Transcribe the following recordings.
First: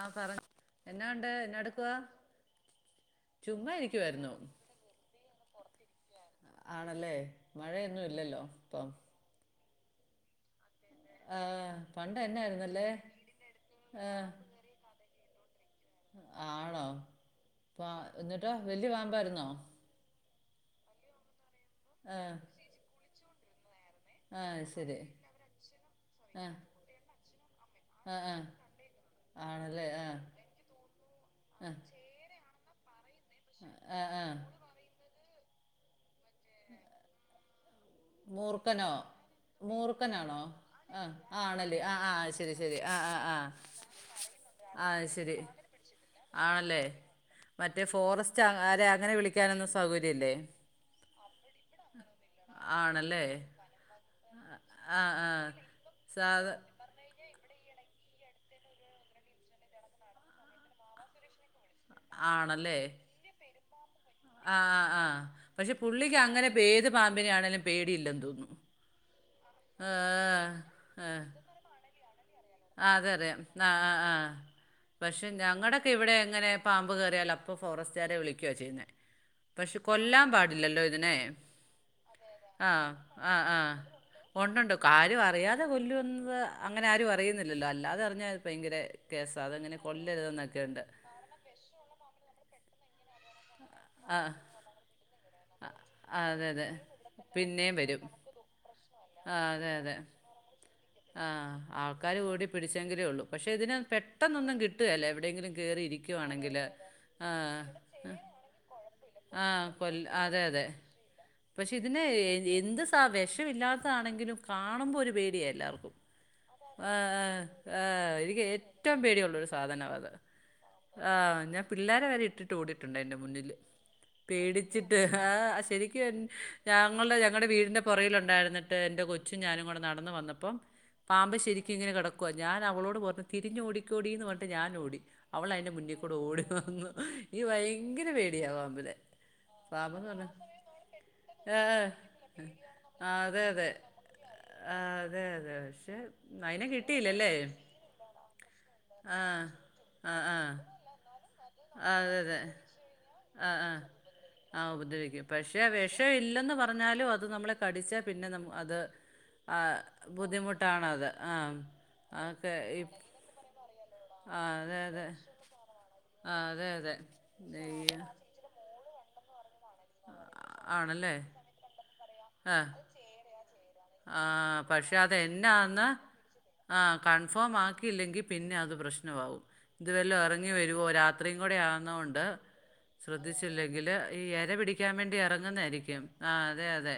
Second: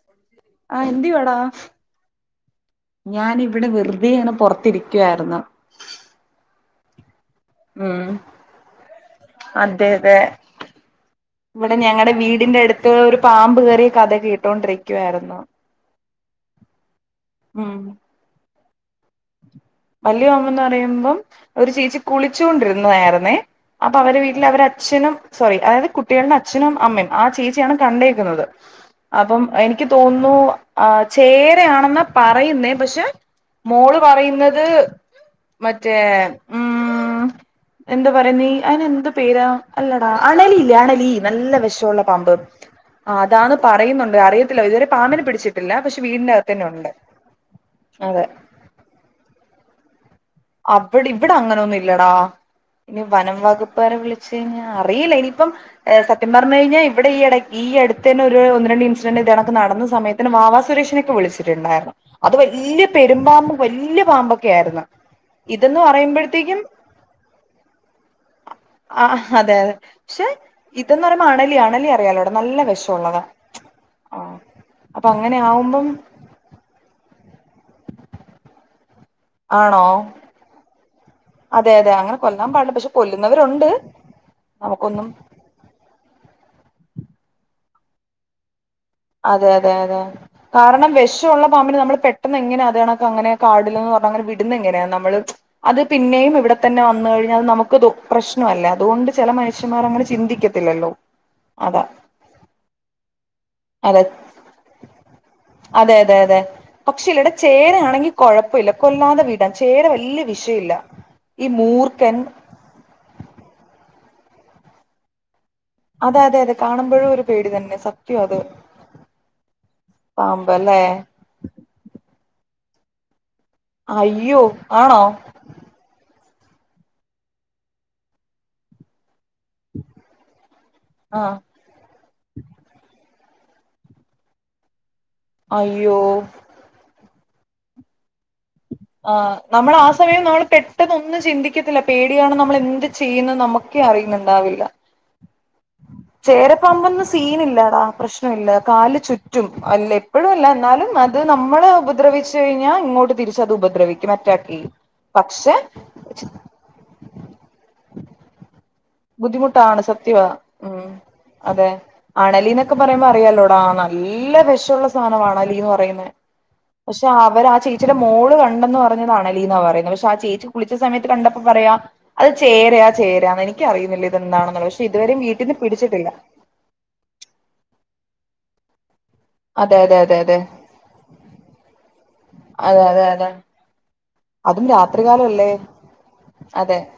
ആഹ് പറ ആഹ് എന്നാ ഉണ്ട് എന്നാ എടുക്കുവാ ഞാൻ ഇവിടെ ചുമ്മാ വെറുതെ ഇരിക്കുവായിരുന്നു ഇങ്ങനെ പൊറത്തിരിക്കുവായിരുന്നു ആണല്ലെ മഴയൊന്നും ഇല്ലല്ലോ ഇപ്പം അതെതെ ആഹ് ഇവടെ ഞങ്ങടെ പണ്ട് വീടിന്റെ എന്നായിരുന്നല്ലേ അട്ത്ത് ഒരു പാമ്പ് കേറ്യെ കഥ ആഹ് കേട്ടോണ്ടിരിക്കുവാരുന്നു ആണോ ഉം പാ എന്നിട്ടൊ വല്ല്യ പാമ്പായ്ര്ന്നോ വല്ല്യ പാമ്പെന്ന് പറയ്മ്പം ഒരു ചേച്ചി ആഹ് കുളിച്ചോണ്ടിര്ന്ന്വായ്ര്ന്നേ അപ്പ അവരെ വീട്ടില് ആഹ് ശരി അവരച്ഛനും സോറി അതായത് കുട്ട്യാൾടെ ആഹ് അച്ഛനും അമ്മെം ആഹ് ചേച്ച്യാണ് ആഹ് കണ്ടേക്കുന്നത് ആഹ് അപ്പം എനിക്ക് ആണല്ലേ ആഹ് തോന്നു ആഹ് ആഹ് ചേരെയാണെന്ന പറയുന്നെ പഷെ മോള് ആഹ് ആഹ് പറയ്ന്നത് മറ്റേ [unintelligible] ഉം എന്താ പറയ്ന്നീ മൂർഖനോ അയ്നെന്ത് പേരാ അല്ലെടാ മൂർഖനാണോ അണലിയില്ലേ അണലി ആഹ് നല്ല ആണല്ലേ വെശോള്ള ആഹ് ആഹ് പാമ്പ് ശരി ശരി ആഹ് ആഹ് അതാന്ന് ആഹ് പറയ്ന്നൊണ്ട് അറിയത്തില്ല ഇതുവരെ ആഹ് പാമ്പിനെ ശരി പിടിച്ചിട്ടില്ല പഷെ വീടിന്റെ അകത്തെന്നെ ആണല്ലേ ഒണ്ട് മറ്റേ ഫോറസ്റ്റ് ആരാ അങ്ങനെ വിളിക്കാനൊന്നും സൗകര്യല്ലെ അവ്ടിവ്ട അങ്ങനൊന്നുല്ലടാ ഇനി ആണല്ലേ വനകുപ്പാരെ വിളിച്ചു കഴിഞ്ഞാ ആഹ് അറിയില ആഹ് ഇനീപം ഏഹ് സത്യം സാധ പർഞ്ഞഴ്ഞ്ഞി ഇവിടെ ഈ എടെ ഈ അട്ത്തെന്നെ ഒരു ഒന്ന് രണ്ട് ഇൻസിഡന്റ് ഇതെണക്ക് നടന്ന സമയത്തിന് വാവാ സുരേഷിനൊക്കെ വിളിച്ച് ണ്ടാര്ന്ന് അത് ആണല്ലേ വല്ല്യ പെരുമ്പാമ്പും വല്ല്യ പാമ്പൊക്ക്യായ്ര്ന്നു പഷെ പുള്ളിക്കങ്ങനെ പേത് പാമ്പിനാണെലും പേടിയില്ലെന്ന് തോന്നുന്നു ആഹ് അതെ അതെ പക്ഷെ ആഹ് ഇതെന്ന് പറയ്മ്പോ അണലി അണലി അറിയാലോടാ നല്ല വെഷ് ആഹ് അതറിയാം ആഹ് ആഹ് ആഹ് അപ്പൊ പക്ഷെ അങ്ങനെ ആവുമ്പം ഞങ്ങെടൊക്കെ ഇവടെ അങ്ങനെ പാമ്പ് കേറിയാൽ അപ്പം ഫോറസ്റ്റ്കാരെ വിളിക്കുവാ ചെയ്യുന്നേ പക്ഷെ ആണോ കൊല്ലാൻ പാടില്ലല്ലോ ഇതിനെ അതെ അതെ അങ്ങനെ കൊല്ലാൻ പാടില്ല ആഹ് പക്ഷെ ആഹ് കൊല്ലുന്നവരുണ്ട് ആഹ് ഒണ്ടൊണ്ട് നമുക്കൊന്നും കാര്യം അറിയാതെ കൊല്ലുവന്നത് അങ്ങനെ ആരും അറിയുന്നില്ലല്ലോ അല്ലാതെ അറിഞ്ഞാ ഭയ്ങ്ക്രെ കേസാ അതെ അതെ അതങ്ങനെ അതെ കൊല്ലരുത് എന്നൊക്കെയൊണ്ട് [unintelligible] പാമ്പിനെ നമ്മള് പെട്ടെന്ന് എങ്ങനാ അത് കണക്ക്‌ അങ്ങനെ കാടിലെന്നു പറഞ്ഞ് ആ അങ്ങനെ വിടുന്ന എങ്ങനെയാ നമ്മള് അത് ആ പിന്നെയും അതെ ഇവിടെ അതെ തന്നെ വന്നു കഴിഞ്ഞാ അത് പിന്നെയും നമുക്ക് ദു വരും പ്രശ്നവല്ലെ അതുകൊണ്ട് ചെല ആ അതെ മനുഷ്യമ്മാര് അങ്ങനെ അതെ ചി ന്തിക്കത്തില്ലല്ലോ. ആഹ് ആൾക്കാര് കൂടി പിടിച്ചെങ്കിലേ ഒള്ളു പഷെ ഇതിനെ അതെ പെട്ടെന്നൊന്നും കിട്ടുകേല്ല എവിടേങ്കിലും കേറി അതെ ഇരിക്കുവാണെങ്കില് ആഹ് കൊഴപ്പില്ല കൊല്ലാതെ വിടാ ചേര വല്ല്യെ വിഷ്യൊയില്ല. പഷെ ഇതിനെ എന്ത് സ വെഷൊയില്ലാത്താണെങ്കിലും കാണുമ്പോ ഒരു പേടിയ എല്ലാർ അതെ അതെ അതെ ആഹ് കാണുമ്പോഴും ഒരു ആഹ് പേടി തന്നെ ആഹ് സത്യം എനിക്ക് ഏറ്റം പേടിയൊള്ളൊരു സാധനവാത്. പാമ്പല്ലേ പിള്ളേരെ വരെ ഇട്ടിട്ട് ഓടിട്ടൊണ്ട് എന്റെ മുന്നില് അയ്യോ പേടിച്ചിട്ട് ആണോ ഹാ ശ് ക്ക ഞങ്ങൾടെ ഞങ്ങടെ വീടിന്റെ പൊറകിലൊണ്ടായിര്നിട്ട് എന്റെ കൊ ച്ചു ഞാനും കൂടെ നടന്ന് വന്നപ്പൊ ആ പാമ്പ് ശെരി കി ഇങ്ങന കെടക്ക്വ ഞാൻ അവളോട് പർഞ്ഞു തിരിഞ്ഞൊടിക്കോടീന്ന് പൺട്ട് ഞാൻ ഓടി അവള അയ്ന്റെ അയ്യോ മുന്നീഖ്കൂടെ ഓടി ന്നീ ഈ വയ്ങ്കര പേ ആഹ് നമ്മളാ സമയം നമ്മൾ പെ ട്ടെന്നൊന്നും ചിന്തിക്കത്തില്ല ഏഹ് പേടിയാണ് നമ്മളെന്ത് ആ ചെയ്യുന്ന അതെ അതെ നമ്മുക്കേ അറിയുന്നുണ്ടാവില്ല. ആ, അതെ അതെ പക്ഷെ അതിനെ ചേരപ്പാമ്പന്നും കിട്ടിയില്ലല്ലേ സീനില്ലാടാ പ്രശ്നമില്ല കാല്ല് ആ ചുറ്റും അല്ലെ ആ ആ എപ്പഴുവല്ല എന്നാലും. അത് നമ്മള് ആ, അതെ അതെ ഉപദ്രവിച്ചഴിഞ്ഞാ ഇങ്ങോട്ട് ആ തിരിച്ചത് ആ ഉപദ്രവിക്കും മറ്റാക്കി പക്ഷെ ഷെ ഇല്ലെന്ന് പറഞ്ഞാലും അത് നമ്മളെ കടിച്ചാ പിന്നെ നം അത് ആ, ബുദ്ധിമുട്ടാണ് സത്യവ ഉം ബുദ്ധിമുട്ടാണത് ആ അതെ അതൊക്കെ അണലീനൊക്കെ ഈ പറയ്മ്പോ അറിയാലോടാ ന ല്ല ആ അതെ വെഷൊള്ള അതെ സാനമാണ് അണലീന്ന് പറയുന്നെ ആ അതെ അതെ ഷെ അവര് ആഹ് ചേച്ചീടെ നെയ്യ് മോള് കണ്ടെന്ന് പർ ഞ്ഞത് അണലീന്നാ പറയ്ന്നെ പഷാ ചേച്ചി കുളിച്ച സമയത്ത് ആണല്ലേ കണ്ടപ്പ പറയാ അത് ആ ചേരയ ചേര എനി ക്കറീന്നില്ല ആ ഇതെന്താണെന്നൊള്ള പഷെ ഇതു വരെ വീട്ടീന്ന് പിടിച്ചിട്ടില്ല ആഹ് കൺഫേം ആക്കിയില്ലെങ്കിൽ പിന്നെ അത് പ്രശ്നവാവും അതെ ഇത് അതെ അതെ വല്ലോം അതെ അറങ്ങി വ രുവോ രാത്രീം കൂടെ ആന്നോണ്ട് അതെ അതെ അതെ ശ്രദ്ധിച്ചില്ലെങ്കില് ഈഹ് എര അതും പിടിക്കാൻ വേണ്ടി രാത്രികാലല്ലേ എറങ്ങുന്നേരിക്കും ആഹ് അതെ അതെ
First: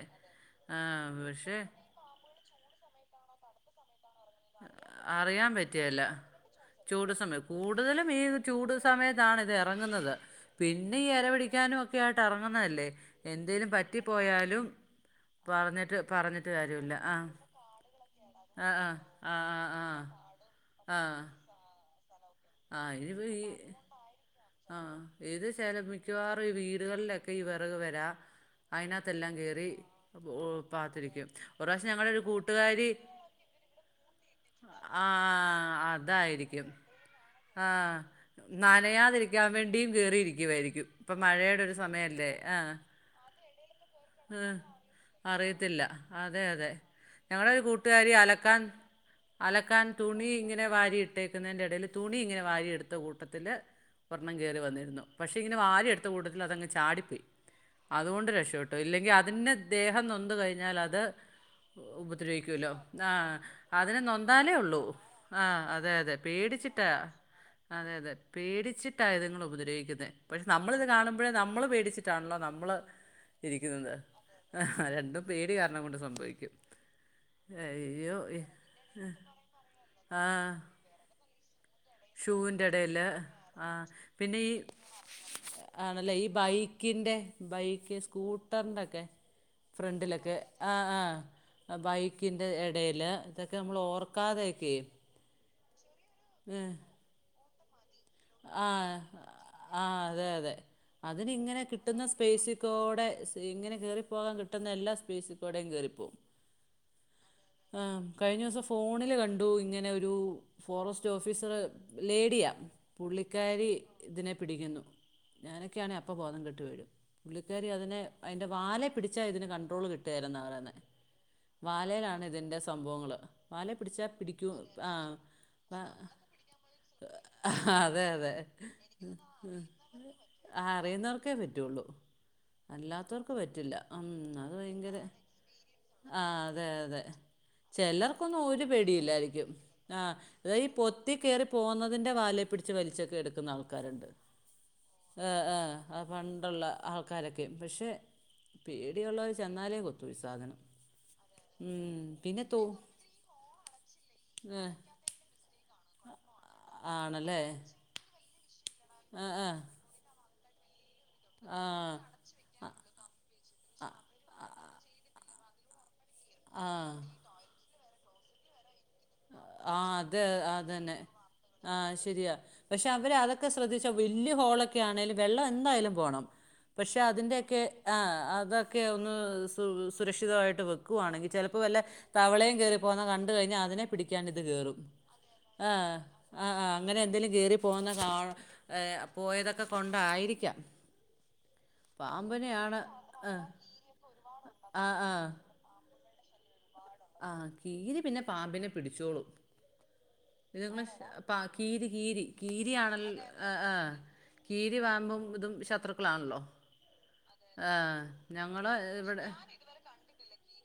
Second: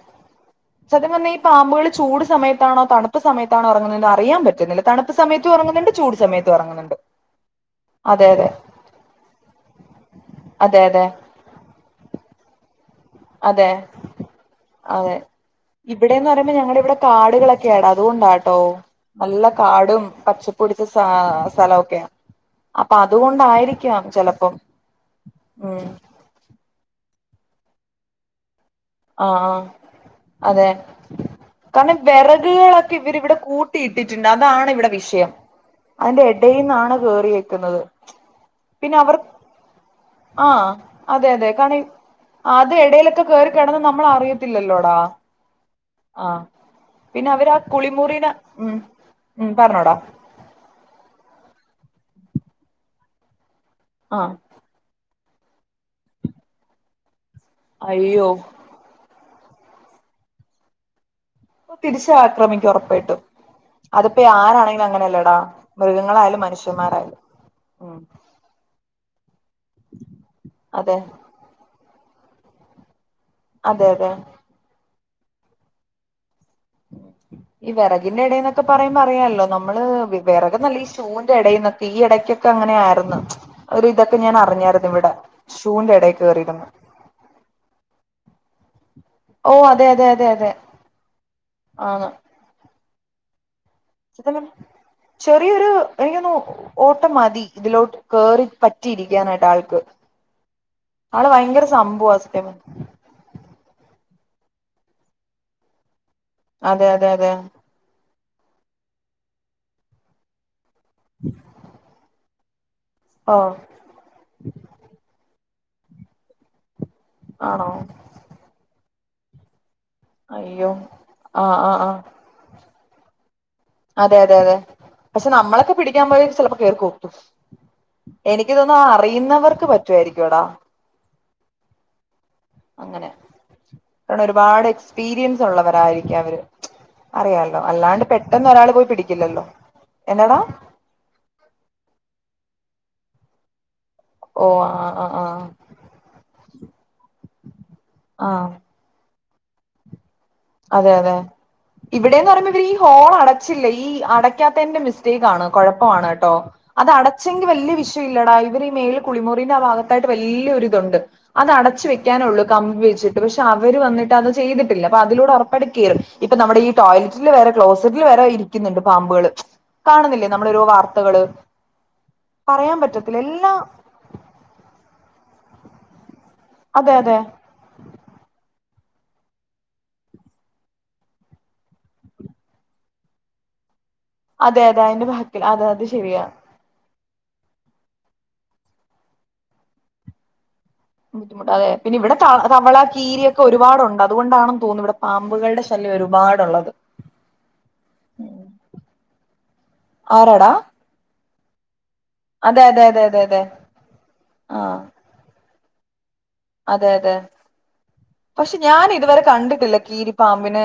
ആ സത്യം പറഞ്ഞാ ഈ പക്ഷേ പാമ്പേള് ചൂട് സമയത്താണോ തണുപ്പ്‌ സമയത്തണോ ഇറങ്ങുന്നതെന്ന് അർ അറിയൻ പറ്റുന്നില്ല തണുപ്പ് അറിയാൻ സമയത്തും ഇറങ്ങുന്നുണ്ട് പറ്റിയേല്ല ചൂട് സമയത്തും ഇറങ്ങുന്നുണ്ട്. ചൂട് സമയം കൂടുതലും ഈ അതെയതെ. ചൂട് സമയത്താണ് ഇത് ഇറങ്ങുന്നത് പിന്നെ അതെ ഈ ഇര പിടിക്കാനും ഒക്കെ ആയിട്ട് എറങ്ങുന്നതല്ലേ. എന്തേലും അതെ പറ്റിപ്പോയാലും. അതെ പറഞ്ഞിട്ട് ഇവിടെന്ന് പറഞ്ഞിട്ട് പറയുമ്പോ ഞങ്ങടെ കാര്യമില്ല ഇവിടെ ആഹ് കാടുകളൊക്കെയാടാ അതുകൊണ്ടാട്ടോ ആഹ് ആഹ് നല്ല കാടും പച്ചപ്പൊടിച്ച സ സലോക്കെയാ ആ [unintelligible] ആ ഇത് ഉം ചേനപ്പുഴുക്ക് മിക്കവാറും ഈ വീടുകളിലൊക്കെ ഈ വിറക് പെരാ അയിനതിനകത്തെല്ലാം ആഹ് ആഹ് കേറി അതെ പാത്തിരിക്കും ഒരുപ്രാവശ്യം കാരണം ഞങ്ങളെ ഒരു കൂട്ടുകാരി വെറകുകളൊക്കെ ഇവരിവിടെ കൂട്ടിയിട്ടിട്ടുണ്ട് അതാണ് ഇവിടെ വിഷയം ആഹ് അതിന്റെ അതായിരിക്കും [unintelligible] ആഹ് പിന്നെ അവർ നനയാതിരിക്കാൻ വേണ്ടിയും ആഹ് കേയറിയിരിക്കുവായിരിക്കും ഇപ്പൊ അതെ അതെ മഴയുടെ ഒരു കാരണം സമയല്ലേ അത് ആഹ് എടയിലൊക്കെ കേറികിടന്നാ നമ്മൾ ആഹ് അറിയത്തില്ലല്ലോടാ അറിയത്തില്ല അതെ ആഹ് അതെ പിന്ന അവര് ഞങ്ങളുടെ ആ ഒരു കൂട്ടുകാരി കുളിമുറിന അലക്കാൻ ഉം ഉം അലക്കാൻ പറഞ്ഞോടാ തുണി ഇങ്ങനെ വാരിയി ഇട്ടേക്കുന്നതിന്റെ ഇടയില് തുണി ഇങ്ങനെ വാരി എടുത്ത കൂട്ടത്തില് ആഹ് ഒരെണ്ണം കേറി വന്നിരുന്നു. പക്ഷേ ഇങ്ങനെ വാരി എടുത്ത കൂട്ടത്തില് അതങ്ങ് ചാടിപ്പയി അതുകൊണ്ട് അയ്യോ രക്ഷപ്പെട് ട്ടു. ഇല്ലെങ്കി അതിന്റെ ദേഹം നൊന്ത് കഴിഞ്ഞാൽ അത് തിരിച്ച് ആക്രമിക്കും ഉപദ്രവിക്കൂല്ലോ ഒറപ്പായിട്ടും ആഹ് അതിന് അതിപ്പോ നൊന്താലേ ഉള്ളൂ ആരാണെങ്കിലും അങ്ങനെയല്ലേടാ ആഹ് അതെ അതെ മൃഗങ്ങളായാലും പേടി ച്ചിട്ടാ മനുഷ്യന്മാരായാലും അതെ ഉം അതെ പേടിച്ചിട്ടാ ഇതുങ്ങൾ ഉപദ്രവിക്കുന്നേ പക്ഷെ നമ്മളിത് അതെ കാണുമ്പോഴേ നമ്മള് പേടിച്ച് ട്ടാണല്ലോ നമ്മള് അതെ ഇരിക്കുന്നത് അതെ രണ്ടും പേടി കാരണം കൊണ്ട് സംഭവിക്കും ഈ അയ്യോ വിറകിന്റെ ഇ- ഇടന്നൊക്കെ പറയുമ്പോ അറിയാലോ നമ്മള് ആ വിറക നല്ല ഈ ഷൂവിന്റെ ഇടേന്നൊക് ഈ ഇടയ്ക്കൊക്കെ ഷൂവിൻ്റെ ഇടയിൽ അങ്ങനെയാര്ന്നു ആ ഒരു ഇതൊക്കെ ഞാൻ പിന്നെ ഈ അറിഞ്ഞായിരുന്നു ഇവിടെ ഷൂന്റെ ഇടെ കേറിയിരുന്നു ക്കിന്റെ ബൈക്ക് സ്കൂട്ടർന്റൊക്കെ ഓ അതെ അതെ അതെ ഫ്രണ്ടിലൊക്കെ അതെ ആഹ് ആഹ് ആണ് ബൈക്കിന്റെ ഇടേല് ഇതൊക്കെ നമ്മൾ ഓർ തം ചെറിയൊരു എനിക്കൊന്നു ഓട്ടം മതി ഇതിലോട്ട് കേറി ആഹ് പറ്റിയിരിക്കാനായിട്ട് ആൾക്ക് ആഹ് അതെ അതെ ആള് അതിന് ഇങ്ങനെ ഭയങ്കര കിട്ടുന്ന സംഭവ സത്യം പറഞ്ഞാ. സ്പേസികോടെ ഇങ്ങനെ കേറിപ്പോകാൻ കിട്ടുന്ന എല്ലാ സ്പേസി കൂടെയും കേറിപ്പോകും അതെ അതെ അതെ ആഹ് കഴിഞ്ഞ ദിവസം ഫോണില് കണ്ടു ഇങ്ങനെ ഒരു ഫോറസ്റ്റ് ഓഫീസറ് ലേഡിയാ ഓ പുള്ളിക്കാരി ഇതിനെ പിടിക്കുന്നു ഞാനൊക്കെയാണേ അപ്പൊ ബോധം കെട്ട് വീഴും പുള്ളിക്കാരി ആണോ അതിനെ അതിന്റെ വാലെ പിടിച്ചാ ഇതിന് കണ്ട്രോൾ കിട്ടുകേലെന്നാ അയ്യോ പറയുന്നെ ആ ആ ആ വാലേലാണ് ഇതിന്റെ സംഭവങ്ങള് വാലെ പിടിച്ചാ അതെ അതെ പിടിക്കും അതെ ആഹ് പക്ഷെ നമ്മളൊക്കെ പിടിക്കാൻ പോയ ചിലപ്പോ കേറി കൊത്തും അതെ അതെ എനിക്ക് തോന്നുന്നു അറിയുന്നവർക്ക് പറ്റുവായിരിക്കുംടാ ആഹ് അറിയുന്നവർക്കേ പറ്റുള്ളു അങ്ങനെ അല്ലാത്തവർക്ക് പറ്റില്ല ഉം കാരണം അത് ഒരുപാട് ഭയങ്കര എക്സ്പീരിയൻസ് ഉള്ളവരായിരിക്കും ആഹ് അവര് അതെ അതെ അറിയാലോ അല്ലാണ്ട് ചിലർക്കൊന്നും പെട്ടെന്ന് ഒരു ഒരാൾ പോയി പിടിക്കില്ലല്ലോ പെടിയുല്ലായിരിക്കും ആഹ് എന്നടാ ഇത ഈ പൊത് ത്തി കേറി പോകുന്നതിൻ്റെ വാലേ പിടിച്ച് വലിച്ചൊക്കെ എടുക്കുന്ന ആൾക്കാരുണ്ട് ഓ ആ ആ ആ ഏഹ് ഏഹ് അത് പണ്ടുള്ള ആൾക്കാരൊക്കെ പക്ഷെ ആ പേടിയുള്ളവര് ചെന്നാലേ കൊത്തു ഈ സാധനം അതെ അതെ ഉം ഇവിടേന്ന് പിന്നെ പറയുമ്പോ തോ ഇവര് ഈ ഹോൾ അടച്ചില്ലേ ഈ ഏ അടയ്ക്കാത്തേന്റെ മിസ്റ്റേക്ക് ആണ് കുഴപ്പൊ ആണ് ട്ടോ അത് ആണല്ലേ അടച്ചെങ്കി വല്ല്യ വിഷയം ഇല്ലടാ ഇവര് ഈ മേൽ കുളിമുറിന്റെ ആ ഭാഗത്തായിട്ട് വല്ല്യൊരിതുണ്ട് അത് അടച്ച് ആഹ് വെയ്ക്കാനുള്ളു കമ്പി വെച്ചിട്ട്. പക്ഷെ അവര് വന്നിട്ട് അത് ചെയ്തിട്ടില്ല അപ്പൊ അതിലൂടെ ഉറപ്പയിട്ടും കേറും ഇപ്പൊ നമ്മുടെ ഈ ആഹ് ടോലറ്റിൽ വരെ ക്ലോസറ്റിൽ വരെ ഇരി ക്കുന്നുണ്ട് പാമ്പുകള് ആഹ് അത് കാണുന്നില്ലേ നമ്മള് ഓരോ അതന്നെ വാർത്തകള് ആഹ് ശരിയാ പറയാൻ പക്ഷെ അവര് പറ്റത്തില്ല അതൊക്കെ എല്ലാം ശ്രദ്ധിച്ചു വലിയ ഹോളൊക്കെ ആണേലും വെള്ളം എന്തായാലും പോണം അതെ പക്ഷെ അതെ അതിന്റെയൊക്കെ ആഹ് അതൊക്കെ ഒന്ന് സു സുരക്ഷിതവായിട്ട് വയ്ക്കുവായാണെങ്കിൽ ചിലപ്പോൾ വല്ല തവളയും കേറി പ്പോന്ന കണ്ട കഴിഞ്ഞൽ അതിനെ പിടിക്കാൻ ഇത് അതെ കേറും അതെ അതിന്റെ ബാക്കിൽ അതെ അത് ആഹ് ശരിയാ ആഹ് അങ്ങനെ എന്തേലും കീറി പോകുന്ന കാഏഹ് പോയതൊക്കെ കൊണ്ടായിരിക്കാം ബുദ്ധിമു് അതെ പിന്നെ ഇവിടെ ത തവള പാമ്പിനെയാണ് കീരിയൊക്കെ ആഹ് ഒരുപാടുണ്ട് അതുകൊണ്ടണെന്ന് തോന്നുന്നു ഇവിടെ ആഹ് ആഹ് പാമ്പുകളുടെ ഷ ല്യം ഒരുപാടുള്ളത് ആഹ് കീരി പിന്നെ പാമ്പിനെ പിടിച്ചോളും ആരാടാ [unintelligible] പ കീരി കീരി അതെ അതെ അതെ കീരിയാണല്ല അതെ അതെ ആഹ് കീരി ആഹ് പാമ്പും കു ഇതും ശത്രു ക്കളാണല്ലോ അതെ അതെ പക്ഷെ ഞാൻ ഇതുവരെ ഇവിടെ കണ്ടിട്ടില്ല കീരി പാമ്പിന്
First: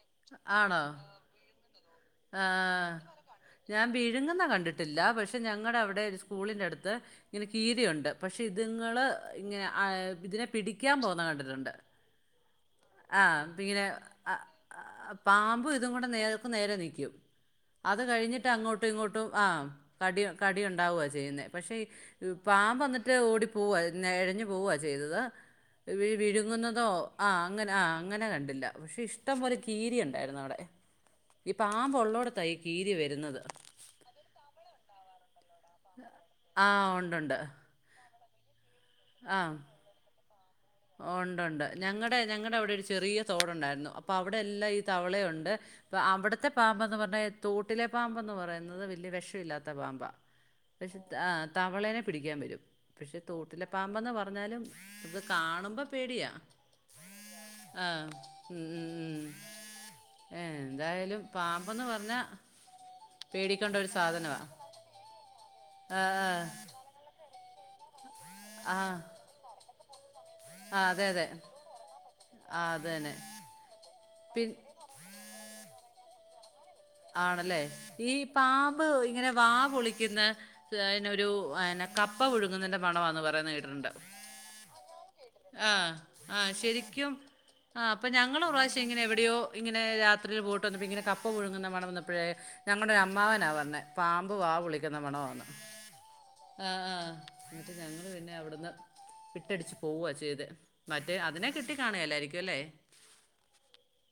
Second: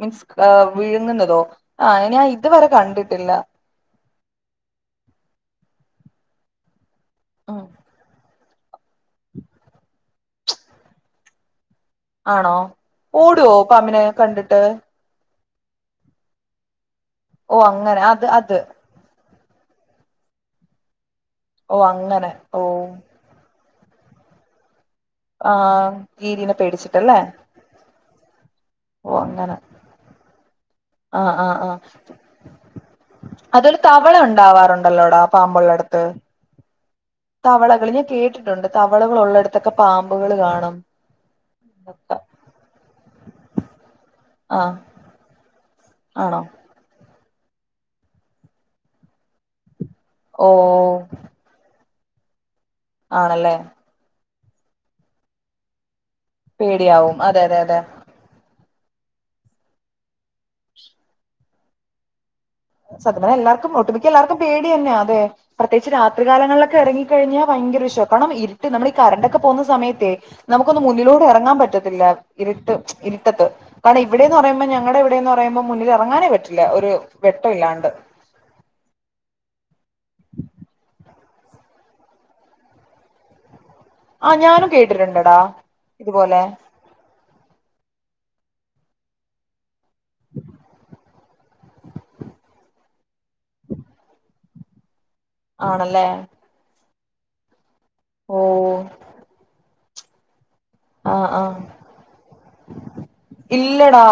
മീൻസ് ആണോ വിഴുങ്ങുന്നതോ ആഹ് ഞാൻ ഇതുവരെ ആഹ് കണ്ടിട്ടില്ല ഞാൻ വീഴുങ്ങുന്ന കണ്ടിട്ടില്ല പക്ഷെ ഞങ്ങളുടെ അവിടെ സ്കൂളിൻ ന്റെ അടുത്ത് ഇങ്ങനെ ഉം കീരിയുണ്ട് പക്ഷെ ഇതുങ്ങൾ ഇങ്ങനെ ഇതിനെ പിടിക്കാൻ പോന്നത് കണ്ടിട്ടുണ്ട് ആണോ ആഹ് ഓടുവോ പിങ്ങനെ പാമ്പിനെ അഹ് കണ്ടിട്ട് അപ് പാമ്പും ഇതും കൂടെ നേർക്ക് നേരെ നിൽക്കും ഓ അങ്ങനെ അത് കഴിഞ്ഞിട്ട് അത് അങ്ങോട്ട് രണ്ടും ഇത് രണ്ടും കടി ഉണ്ടാകുവാണ് ഓ ചെയ്യുന്നത് അങ്ങനെ ഓ പാമ്പ് ഓടിപ്പോകും പോവ ഇഴഞ്ഞു പോവ ചെയ്തത് ആഹ് കീരിനെ വിഴങ്ങുന്നതോ പേടിച്ചിട്ടല്ലേ ആഹ് അങ്ങനെ ആഹ് അങ്ങനെ കണ്ടില്ല പക്ഷേ ഓ ഇഷ്ടം അങ്ങനെ പോലെ കീരി ഉണ്ടായിരുന്നു അവിടെ ആഹ് ഈ ആഹ് ആഹ് പാമ്പ് ഉള്ളോടത്താ ഈ കീരി വരുന്നത് അതൊരു തവള ഉണ്ടാവാറുണ്ടല്ലോടാ പാമ്പുള്ളടത്ത് ആഹ് ഉണ്ടുണ്ട് ത്ത് തവളകൾ ഞാൻ കേ ട്ടിണ്ടേ തവളകൾള്ളടത്തൊക്കെ പാമ്പുകൾ കാണും ഓഹ് ഉണ്ട് ഉണ്ട് ഞങ്ങളുടെ ഞങ്ങളുടെ അവിടെ ഒരു ചെറിയ തോടുണ്ടായിരുന്നു അപ്പ അവിടെ എല്ലാം ആഹ് ഈ തവളയുണ്ട് അപ ആണോ അവിടത്തെ പാ പറ തോട്ടിലെ പാമ്പന്ന് പറയുന്നത് വല്ല്യ വിഷല്ലാത്ത പാമ്പ ഓ പക്ഷെ ആഹ് തവളേനെ പിടിക്കാൻ വരും പക്ഷെ ആണല്ലേ തോട്ടിലെ പാമ്പന്ന് പറഞ്ഞാലും ഇത് കാണുമ്പോൾ പേടിയാണ് പേടിയാവും അതെ അതെ അതെ ആഹ് ഉം എന്തായാലും പാമ്പന്ന് പറഞ്ഞാൽ സത്യം പറഞ്ഞ എല്ലാർക്കും ഒട്ടുമിക്ക എല്ലാർക്കും പേ ന്നെ അതെ പ്രത്യേകിച്ച് ആ ആ. രാത്രികാലങ്ങളിലൊക്കെ ഇറങ്ങി കഴിഞ്ഞാൽ ഭയങ്കര വിഷം കാരണം ട്ട് ആ. നമ്മൾ ഈ കറണ്ടൊക്കെ പോകുന്ന സമയത്തെ ആ നമുക്കൊന്ന് അതെ മുന്നിലോടെ അതെ. ഇറങ്ങാൻ പറ്റത്തില്ല ആ ഇരുട്ട് അത് തന്നെ. ഇരുട്ടത്ത് കാരണം ഇവിടെന്ന് പിൻ പറയുമ്പ ഞങ്ങളുടെ ഇവിടെന്ന് പറയുമ്പോ മുന്നിൽ ഇറങ്ങാനേ പറ്റില്ല ഒരു വെട്ടം ആണല്ലേ ഇല്ലാണ്ട് ഈ പാമ്പ് ഇങ്ങനെ വാ പൊളിക്കുന്ന ഒരുന്നെ കപ്പ പുഴുങ്ങുന്നന്റെ മണമാന്ന് പറയുന്നത് കേട്ടിട്ടുണ്ട് ആ ഞാനും കേട്ടിട്ടുണ്ടെടാ ആഹ് ഇതുപോലെ ആഹ് ശരിക്കും ആഹ് അപ്പൊ ഞങ്ങളൊരു പ്രാവശ്യം ഇങ്ങനെ എവിടെയോ ഇങ്ങനെ രാത്രിൽ പോയിട്ട് വന്ന ഇങ്ങനെ കപ്പ പുഴുങ്ങുന്ന മ മണം വന്നപ്പോഴേ ഞങ്ങളുടെ അമ്മാവനാണ് പറഞ്ഞത് പാമ്പ് വാ പൊളിക്കുന്ന മണ വാന്ന് ആണല്ലേ ആഹ് ആഹ് എന്നിട്ട് ഞങ്ങള് പിന്നെ ഓ അവിടുന്ന് വിട്ടടിച്ചു പോവാ ചെയ്തെ മറ്റ ആ ആ അതിനെ കിട്ടി കാണല്ലായിരിക്കും അല്ലേ ഇല്ലടാ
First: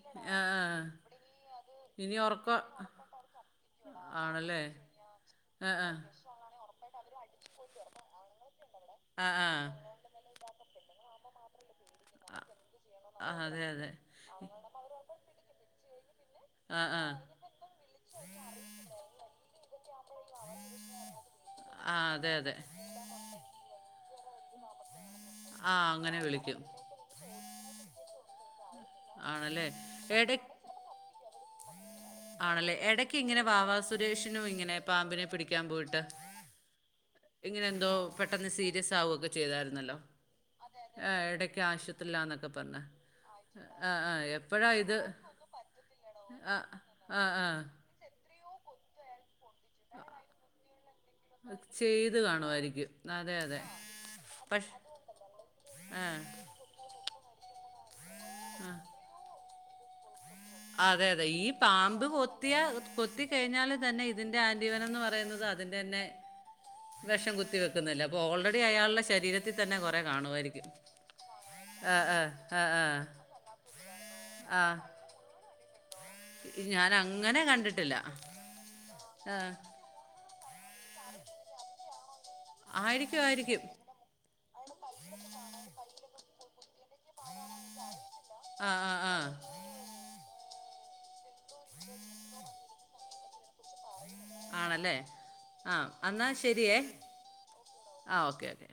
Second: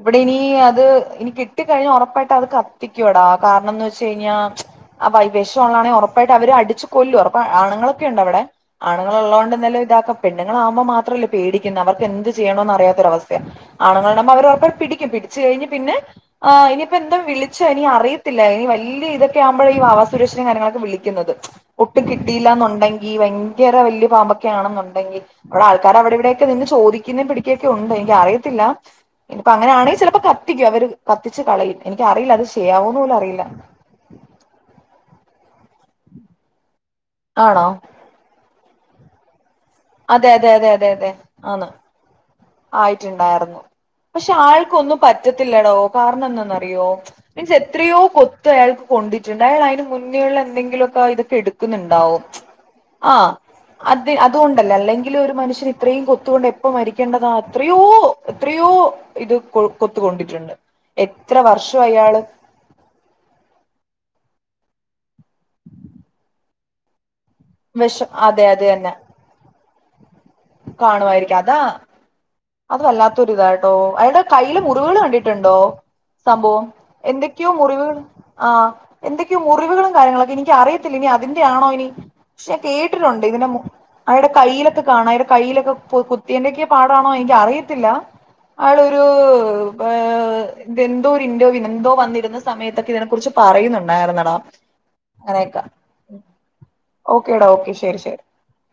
ഇവിടെ ഇനി ആ ആ അത് ഇനി കി കിട്ടി കഴിഞ്ഞ ഇനി ഉറപ്പായിട്ട് അത് ഉറക്കം കത്തിക്കുവോടാ കാരണം എന്ന് വെച്ച് കഴിഞ്ഞാൽ ആണല്ലേ ആ വഴി ആ വിഷഉള്ളാണെങ്കിൽ ആ ഉറപ്പായിട്ട് അവര് അടിച്ചു കൊല്ലു ഉറപ്പ ആണുങ്ങളൊക്കെ ഉണ്ടവിടെ ആണുങ്ങൾ ആ ഉള്ളത് ആ കൊണ്ട്ന്താലും ഇതൊക്കെ നമ്മൾ മാത്രമാവുമ്പോളല്ലേ പേടി ക്കേണ്ടത് നമ്മക്ക് എന്ത് ചെയ്യണം ന്നറിയാത്ത ആ അവസ്ഥ അതെ അതെ അവരോറപ്പ പിടിക്കും പിടിച്ചു കഴിഞ്ഞ പിന്നെ ആ ഇനിപ്പപ്പോ എന്തും വിളിച്ചോ ഇനി അറിയത്തില്ല ഇനി വല്ല്യ ഇതൊക്കെ ആവുമ്പോ ഈ വാവാ സുരേഷിനെയും കാര്യങ്ങളൊക്കെ വിളിക്കുന്നത് ആ ഒട്ടും അതെ കിട്ടിയില്ല അതെ എന്നുണ്ടെങ്കി ഭയങ്കര വല്ല്യ പാമ്പൊക്കെ ആണെന്നുണ്ടെങ്കിൽ ആ ആൾക്കാർ അങ്ങനെ അവിടെവിടെയക്കെ വിളിക്കും നിന്ന് ചോദിക്ക പിടിക്കൊക്കെ ഉണ്ട് അയ്‌ന്റെ [unintelligible] ത്തില്ല ഇനിപ്പ ആണല്ലേ അങ്ങനെ ആണെങ്കിൽ ചിലപ്പോ എട കത്തിക്കും അവര് കത്തിച്ച് കളയും എനിക്കറിയില്ല അത് ആണല്ലേ ചെയ്യാവോന്ന് പോലും ഇടയ്ക്ക് ഇങ്ങനെ അറിയില്ല വാവാ സുരേഷിനും ഇങ്ങനെ പാമ്പിനെ പിടിക്കാൻ പോയിട്ട് ആണോ ഇങ്ങനെ എന്തോ പെട്ടെന്ന് സീരിയസ് ആവൊക്കെ ചെയ്തായിരുന്നല്ലോ അതെ അതെ അതെ അതെ ആ അതെ ഇടയ്ക്ക് ആന്ന് ആശുപത്രിയിലാന്നൊക്കെ പറഞ്ഞ് ആയിട്ടുണ്ടായിരുന്നു ആ ആ പക്ഷെ എപ്പോഴാ ഇത് ആൾക്കൊന്നും പറ്റ ടോ കാരണം ആ എന്താന്നറിയോ ആ ആ മീൻസ് എത്രയോ കൊത്ത് അയാൾക്ക് കൊണ്ടി ചുണ്ടായൽ അതിന് മുന്നേയുള്ള എന്തെങ്കിലുമൊക്കെ ഇതൊക്കെ ചെയ്ത് എടുക്കുന്നുണ്ടാവും കാണുമായിരിക്കും ആ അതെ അതെ അത് അതുകൊണ്ട് ല്ല പക്ഷേ അല്ലെങ്കിൽ ഒരു മനുഷ്യന് ഇത്രയും ആ കൊത്ത് കൊണ്ട് എപ്പ മരിക്കേണ്ടതാ അത്രയോ എത്രയോ ഇത് കൊ കൊത്തുകൊണ്ടിട്ടുണ്ട് അതെ അതെ എത്ര ഈ വർഷം പാമ്പ് അയാള് കൊത്തിയാ കൊത്തി കഴിഞ്ഞാൽ തന്നെ ഇതിന്റെ ആന്റിവനം പറയുന്നത് അതിന്റെ തന്നെ വിഷം കുത്തി വെക്കുന്നില്ല വിഷം അപ്പൊ അതെ ഓൾറെഡി അത് തന്നെ അയാളുടെ ശരീരത്തിൽ തന്നെ കൊറെ കാണുമായിരിക്കും കാണുമായിരിക്കും അതാ ആഹ ആഹ അത് വല്ലാത്തൊരു ഇതാട്ടോ അയാ ടെ കയ്യില ആ. മുറിവുകൾ കണ്ടിട്ടുണ്ടോ സംഭവം ഞാനങ്ങനെ എന്തൊക്കെയോ മുറിവ് കണ്ടിട്ടില്ല. ആഹ ആ. എന്തൊക്കെയൊ മുറിവുകളും കാര്യങ്ങളൊക്കെ എനിക്ക് അറിയത്തില്ല ഇനി അതിന്റെ ആണോ ഇനി പക്ഷെ ആയിരിക്കും, കേട്ടിട്ടുണ്ട് ഇതിനന് ആയിരിക്കും. അയാടെ കയ്യിലൊക്കെ കാണാ അയാടെ കയ്യിലൊക്കെ കുത്തിയന്റെക്കെ പാടാണോ എനിക്ക് അറിയത്തില്ല ആ, ആ, ആളൊരു ആ. ഏ എന്തോ ഇന്റർ വിനെന്തോ വന്നിരുന്ന സമയത്തൊക്കെ ഇതിനെ കുറിച്ച് പറയുന്നുണ്ടായിരുന്നടാ ആണല്ലേ? അങ്ങനക്ക ആ, എന്നാ ശരിയേ. ഓക്കെടാ ഓക്കെ ശരി ആ, ശരി ഓക്കെ, ഓക്കെ.